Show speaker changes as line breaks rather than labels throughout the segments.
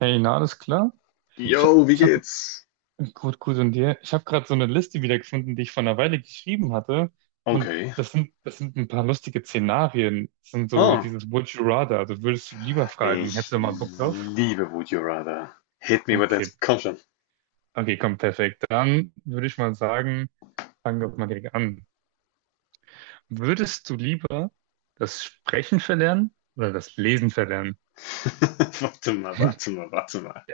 Hey, na, alles klar? Ich,
Yo, wie
ich habe
geht's?
gut, gut und dir. Ich habe gerade so eine Liste wiedergefunden, die ich vor einer Weile geschrieben hatte. Und
Okay.
das sind ein paar lustige Szenarien. Das sind so
Oh,
dieses Would you rather, also würdest du lieber fragen,
ich
hättest du mal Bock drauf?
liebe Would You Rather. Hit me with that.
Okay,
Komm schon.
okay, komm, perfekt. Dann würde ich mal sagen, fangen wir mal direkt an. Würdest du lieber das Sprechen verlernen oder das Lesen verlernen?
Warte mal, warte mal, warte mal.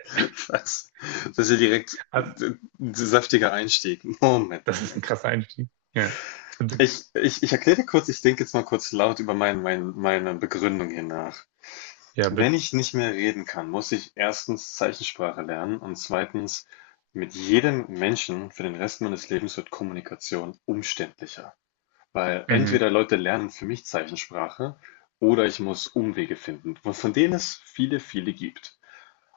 Das, das ist ja direkt
Also,
ein saftiger Einstieg. Moment,
das ist ein
Moment.
krasser Einstieg. Ja, bitte.
Ich erkläre dir kurz, ich denke jetzt mal kurz laut über meine Begründung hier nach.
Ja,
Wenn
bitte.
ich nicht mehr reden kann, muss ich erstens Zeichensprache lernen und zweitens, mit jedem Menschen für den Rest meines Lebens wird Kommunikation umständlicher. Weil
Mhm.
entweder Leute lernen für mich Zeichensprache oder ich muss Umwege finden, von denen es viele, viele gibt.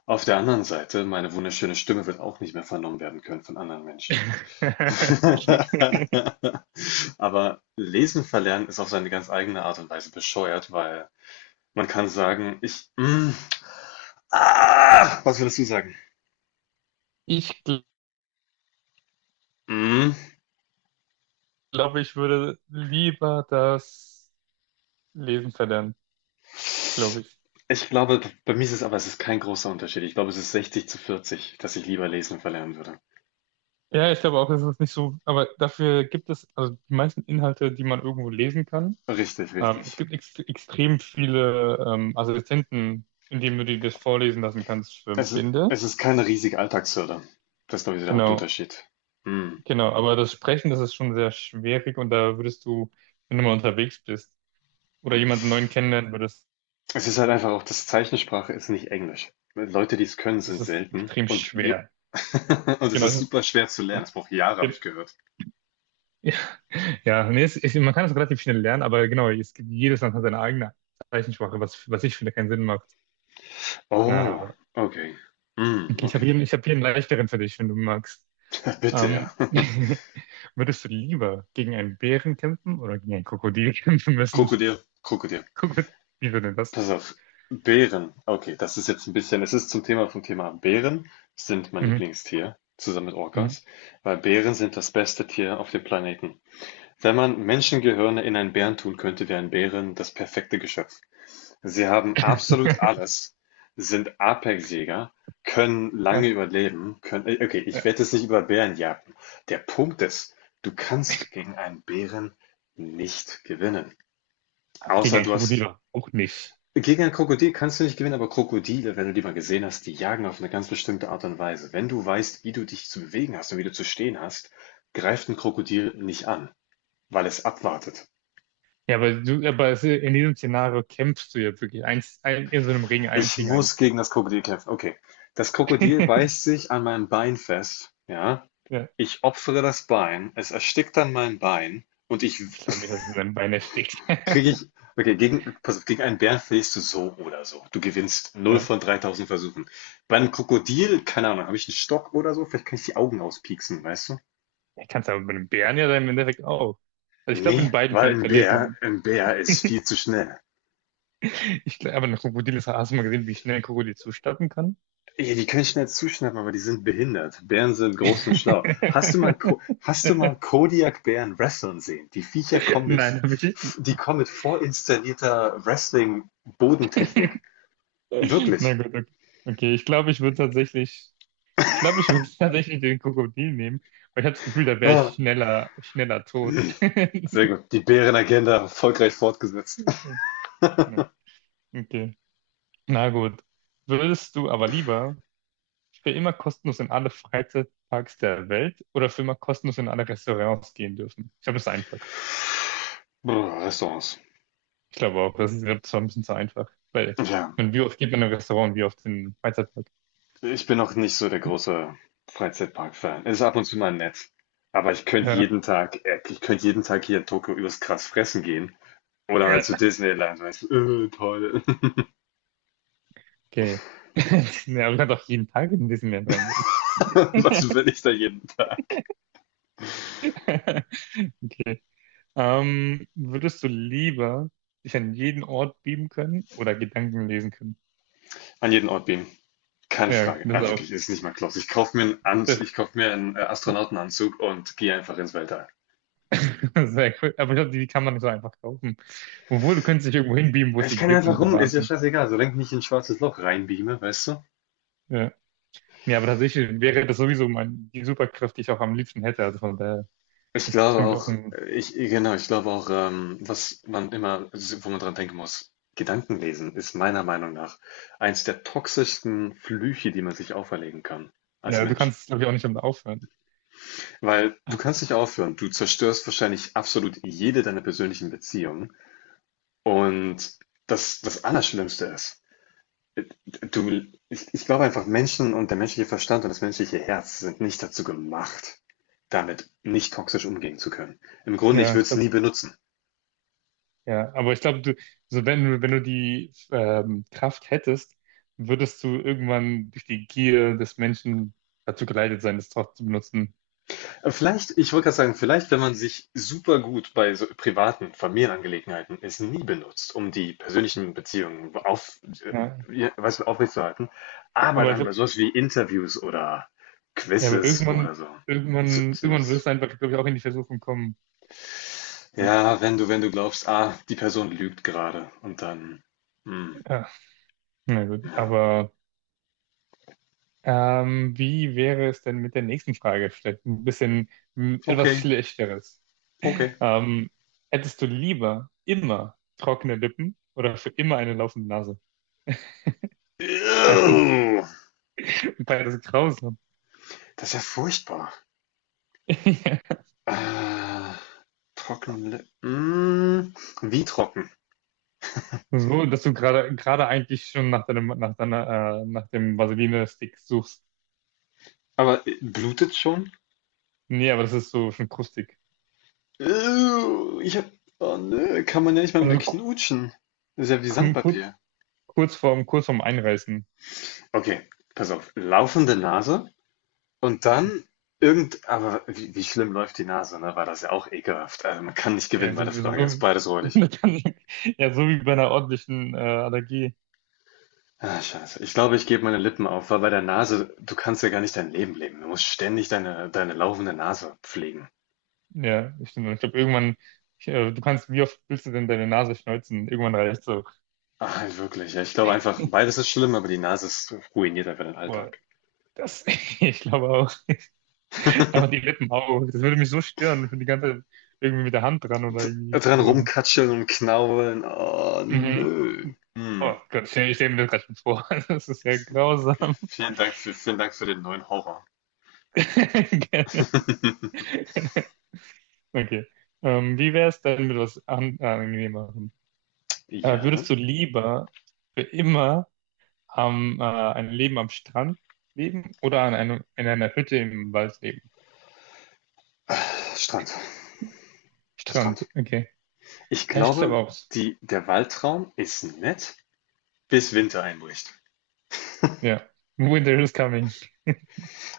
Auf der anderen Seite, meine wunderschöne Stimme wird auch nicht mehr vernommen werden können von anderen Menschen. Aber Lesen verlernen ist auf seine ganz eigene Art und Weise bescheuert, weil man kann sagen, was würdest du sagen?
Ich
Mm,
glaube, ich würde lieber das Lesen verlernen, glaube ich.
Ich glaube, bei mir ist es aber, es ist kein großer Unterschied. Ich glaube, es ist 60-40, dass ich lieber Lesen verlernen würde.
Ja, ich glaube auch, es ist nicht so, aber dafür gibt es, also die meisten Inhalte, die man irgendwo lesen kann.
Richtig,
Es
richtig.
gibt ex extrem viele Assistenten, in denen du dir das vorlesen lassen kannst für
Es i-
Blinde.
es ist keine riesige Alltagshürde. Das ist, glaube ich, so der
Genau,
Hauptunterschied. Hm.
genau. Aber das Sprechen, das ist schon sehr schwierig und da würdest du, wenn du mal unterwegs bist oder jemanden neuen kennenlernen würdest,
Es ist halt einfach auch, das Zeichensprache ist nicht Englisch. Leute, die es können,
das
sind
ist
selten.
extrem
Und, je
schwer.
Und es
Genau, es
ist
ist,
super schwer zu lernen.
genau.
Es braucht Jahre, habe ich gehört.
Ja. Ja, nee, es, ich, man kann es relativ schnell lernen, aber genau, es gibt, jedes Land hat seine eigene Zeichensprache, was, was ich finde keinen Sinn macht. Na,
Oh, okay. Hm,
okay, ich habe
okay.
hier, ich hab hier einen leichteren für dich, wenn du magst.
Bitte,
Ähm,
ja.
würdest du lieber gegen einen Bären kämpfen oder gegen ein Krokodil kämpfen müssen?
Krokodil, Krokodil.
Krokodil, wie würde denn das?
Pass auf. Bären. Okay, das ist jetzt ein bisschen, es ist zum Thema vom Thema ab. Bären sind mein
Mhm,
Lieblingstier, zusammen mit
mhm.
Orcas, weil Bären sind das beste Tier auf dem Planeten. Wenn man Menschengehirne in einen Bären tun könnte, wären Bären das perfekte Geschöpf. Sie haben absolut alles, sind Apexjäger, können lange
Ja,
überleben, können, okay, ich werde
ja.
es nicht über Bären jagen. Der Punkt ist, du kannst gegen einen Bären nicht gewinnen.
Gegen
Außer
ein
du hast,
Krokodil auch nicht.
gegen ein Krokodil kannst du nicht gewinnen, aber Krokodile, wenn du die mal gesehen hast, die jagen auf eine ganz bestimmte Art und Weise. Wenn du weißt, wie du dich zu bewegen hast und wie du zu stehen hast, greift ein Krokodil nicht an, weil es abwartet.
Ja, aber du, aber in diesem Szenario kämpfst du ja wirklich eins, ein, in so einem Ring eins
Ich
gegen
muss
eins.
gegen das Krokodil kämpfen. Okay. Das Krokodil beißt sich an meinem Bein fest, ja.
Ja,
Ich opfere das Bein, es erstickt dann mein Bein und ich
ich glaube nicht, dass es in deinem Bein erstickt.
kriege ich okay, gegen pass auf, gegen einen Bären verlierst du so oder so. Du gewinnst null
Ja.
von 3000 Versuchen. Bei einem Krokodil, keine Ahnung, habe ich einen Stock oder so, vielleicht kann ich die Augen auspieksen, weißt du?
Ja, kannst aber bei einem Bären ja dann im Endeffekt auch. Also ich glaube,
Nee,
in beiden
weil
Fällen
ein
verliert
Bär,
man.
ein Bär ist viel zu schnell.
Ich glaube, aber ein Krokodil ist, hast du mal gesehen, wie schnell ein Krokodil zustatten kann?
Ja, die können schnell zuschnappen, aber die sind behindert. Bären sind groß und schlau. Hast du mal, Ko- hast du mal Kodiak-Bären wresteln sehen? Die Viecher kommen mit,
Nein, habe ich.
die kommen mit vorinstallierter Wrestling-Bodentechnik. Wirklich.
Na gut, okay. Okay, ich glaube, ich würde tatsächlich, ich glaube, ich würde tatsächlich den Krokodil nehmen, weil ich habe das Gefühl, da wäre ich
Ah,
schneller, schneller tot.
sehr gut. Die Bärenagenda erfolgreich fortgesetzt.
Ja, okay, na gut. Würdest du aber lieber für immer kostenlos in alle Freizeitparks der Welt oder für immer kostenlos in alle Restaurants gehen dürfen? Ich glaube, das ist einfach.
Brr, Restaurants.
Ich glaube auch, das ist, das war ein bisschen zu einfach. Weil,
Ja,
ich meine, wie oft geht man in ein Restaurant, und wie oft in einen Freizeitpark?
ich bin noch nicht so der große Freizeitpark-Fan. Ist ab und zu mal nett. Aber
Ja,
ich könnte jeden Tag hier in Tokio übers Krass fressen gehen. Oder halt
ja,
zu Disneyland, weißt du, toll.
okay. Ja, aber man kann doch jeden Tag in Disneyland reingehen.
Was will ich da jeden Tag?
Okay. Würdest du lieber dich an jeden Ort beamen können oder Gedanken lesen können?
An jeden Ort beamen. Keine
Ja,
Frage.
das ist
Ah,
auch.
wirklich, ist nicht mal close. Ich kaufe mir einen, Ans
Das,
ich kauf mir einen Astronautenanzug und gehe einfach ins Weltall.
sehr cool. Aber ich glaube, die kann man nicht so einfach kaufen. Obwohl, du könntest dich irgendwo hinbeamen, wo es
Ich
die
kann ja
gibt und
einfach
der
rum, ist ja
Wahnsinn.
scheißegal, solange ich nicht in ein schwarzes Loch reinbeame, weißt du?
Ja. Ja, aber tatsächlich wäre das sowieso mein, die Superkraft, die ich auch am liebsten hätte. Also von daher
Ich
ist es für
glaube
mich auch
auch,
ein,
genau, ich glaube auch, was man immer, wo man dran denken muss, Gedankenlesen ist meiner Meinung nach eins der toxischsten Flüche, die man sich auferlegen kann als
ja, du
Mensch.
kannst, glaube ich, auch nicht damit aufhören.
Weil du
Aber,
kannst nicht aufhören, du zerstörst wahrscheinlich absolut jede deiner persönlichen Beziehungen. Und das Allerschlimmste ist, du, ich glaube einfach, Menschen und der menschliche Verstand und das menschliche Herz sind nicht dazu gemacht, damit nicht toxisch umgehen zu können. Im Grunde, ich
ja,
würde
ich
es
glaub,
nie benutzen.
ja, aber ich glaube, du, so wenn, wenn du die Kraft hättest, würdest du irgendwann durch die Gier des Menschen dazu geleitet sein, das trotzdem zu benutzen.
Vielleicht, ich wollte gerade sagen, vielleicht, wenn man sich super gut bei so privaten Familienangelegenheiten es nie benutzt, um die persönlichen Beziehungen
Ja.
ja, weißt du, aufrechtzuerhalten, aber
Aber ich
dann bei
glaube,
sowas wie Interviews oder
ja, aber
Quizzes oder so zu, zu
irgendwann würdest
nutzt.
du einfach, glaube ich, auch in die Versuchung kommen. Ja.
Ja, wenn du glaubst: „Ah, die Person lügt gerade" und dann hm,
Ja, na gut.
ja.
Aber wie wäre es denn mit der nächsten Frage? Vielleicht ein bisschen etwas
Okay,
Schlechteres.
okay.
Ähm, hättest du lieber immer trockene Lippen oder für immer eine laufende Nase?
Ew,
Beides grausam.
das ist ja furchtbar. Äh, trockene hm, wie trocken?
So, dass du gerade eigentlich schon nach deinem nach deiner nach dem Vaseline-Stick suchst.
Aber, blutet's schon?
Nee, aber das ist so schon krustig.
Ew, Ich habe oh ne, kann man ja nicht mal mehr
Also
knutschen. Das ist ja wie
kurz
Sandpapier.
kurz vorm Einreißen.
Okay, pass auf. Laufende Nase. Und dann irgend aber wie schlimm läuft die Nase, ne, war das ja auch ekelhaft. Also, man kann nicht
Ja,
gewinnen bei
so,
der Frage. Ist
so,
beides räudig.
ja, so wie bei einer ordentlichen Allergie.
Ah, scheiße. Ich glaube, ich gebe meine Lippen auf, weil bei der Nase, du kannst ja gar nicht dein Leben leben. Du musst ständig deine laufende Nase pflegen.
Ja, ich, stimmt. Ich glaube, irgendwann, ich, du kannst, wie oft willst du denn deine Nase schneuzen? Irgendwann reicht so.
Ah, wirklich. Ja, ich glaube einfach, beides ist schlimm, aber die Nase ist ruiniert einfach den
Boah,
Alltag.
das, ich glaube auch. Aber die Lippen auch. Das würde mich so stören, wenn die ganze Zeit irgendwie mit der Hand dran
D
oder irgendwie
dran
was machen.
rumkatscheln und knabbeln. Oh,
Mhm.
nö. Hm.
Oh Gott, ich stell mir das gerade schon vor. Das ist ja
Okay.
grausam.
Vielen Dank für den neuen Horror.
Gerne. Okay. Wie wäre es denn mit was angenehmerem?
Ja.
Würdest du lieber für immer ein Leben am Strand leben oder in einer Hütte im Wald leben?
Strand.
Strand,
Strand.
okay.
Ich
Ja, ich glaube
glaube,
auch.
die der Waldtraum ist nett, bis Winter einbricht.
Ja. Winter is coming.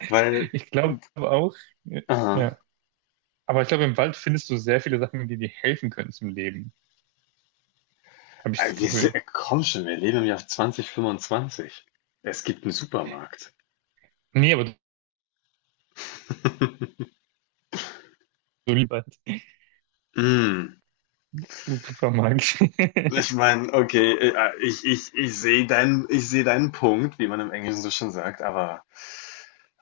Weil,
Ich glaube auch.
aha,
Ja. Aber ich glaube, im Wald findest du sehr viele Sachen, die dir helfen können zum Leben. Habe ich das
wir si
Gefühl.
komm schon, wir leben im Jahr 2025. Es gibt einen Supermarkt.
Nee, aber du, du liebst Wald.
Hm,
Super magisch.
ich meine, okay, ich sehe deinen Punkt, wie man im Englischen so schön sagt, aber,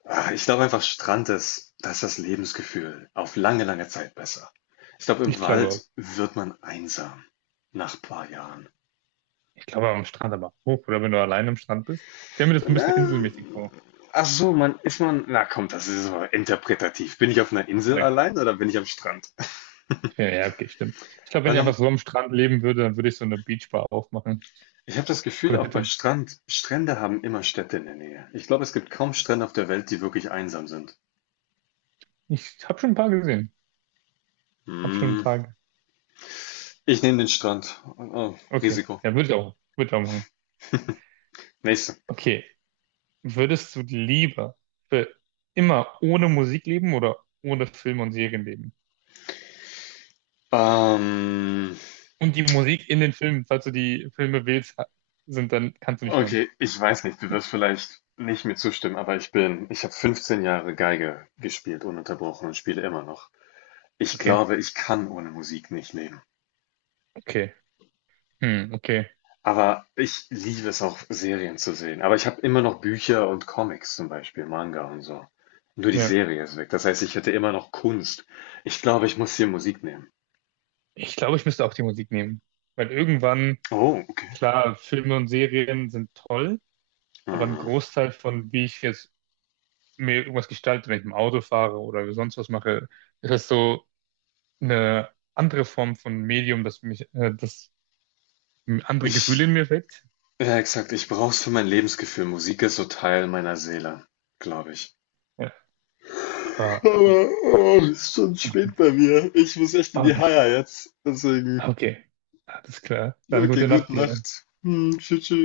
ich glaube einfach, Strand ist da ist das Lebensgefühl auf lange, lange Zeit besser. Ich glaube, im
Ich glaube auch.
Wald wird man einsam nach ein paar Jahren.
Ich glaube am Strand aber hoch. Oder wenn du allein am Strand bist. Ich stelle mir das ein
Na,
bisschen inselmäßig vor.
ach so, man ist man, na komm, das ist aber interpretativ. Bin ich auf einer Insel
Ja,
allein oder bin ich am Strand?
ja, ja, okay, stimmt. Ich glaube, wenn
Weil
ich einfach so am Strand leben würde, dann würde ich so eine Beachbar aufmachen.
ich habe das
So
Gefühl,
eine
auch bei
Hütte.
Strand, Strände haben immer Städte in der Nähe. Ich glaube, es gibt kaum Strände auf der Welt, die wirklich einsam sind.
Ich habe schon ein paar gesehen. Hab schon ein
Hm,
paar.
ich nehme den Strand. Oh,
Okay.
Risiko.
Ja, würde ich auch. Würde ich auch machen.
Nächste.
Okay. Würdest du lieber für immer ohne Musik leben oder ohne Filme und Serien leben?
Ähm,
Und die Musik in den Filmen, falls du die Filme wählst, sind, dann kannst du nicht hören.
okay, ich weiß nicht, du wirst vielleicht nicht mir zustimmen, aber ich habe 15 Jahre Geige gespielt, ununterbrochen und spiele immer noch. Ich
Okay.
glaube, ich kann ohne Musik nicht leben.
Okay. Hm, okay.
Aber ich liebe es auch, Serien zu sehen. Aber ich habe immer noch Bücher und Comics zum Beispiel, Manga und so. Nur die
Ja.
Serie ist weg. Das heißt, ich hätte immer noch Kunst. Ich glaube, ich muss hier Musik nehmen.
Ich glaube, ich müsste auch die Musik nehmen. Weil irgendwann,
Oh, okay.
klar, Filme und Serien sind toll, aber ein
Hm.
Großteil von, wie ich jetzt mir irgendwas gestalte, wenn ich im Auto fahre oder sonst was mache, ist es so, eine andere Form von Medium, das mich, das andere Gefühle in
Ich,
mir weckt.
ja, exakt, ich brauche es für mein Lebensgefühl. Musik ist so Teil meiner Seele, glaube ich.
Ja, aber,
Aber oh, es ist schon spät.
aber,
Ja, ja, jetzt deswegen.
okay, alles klar. Dann
Okay,
gute
gute
Nacht dir.
Nacht. Hm, tschüss. Tschüss.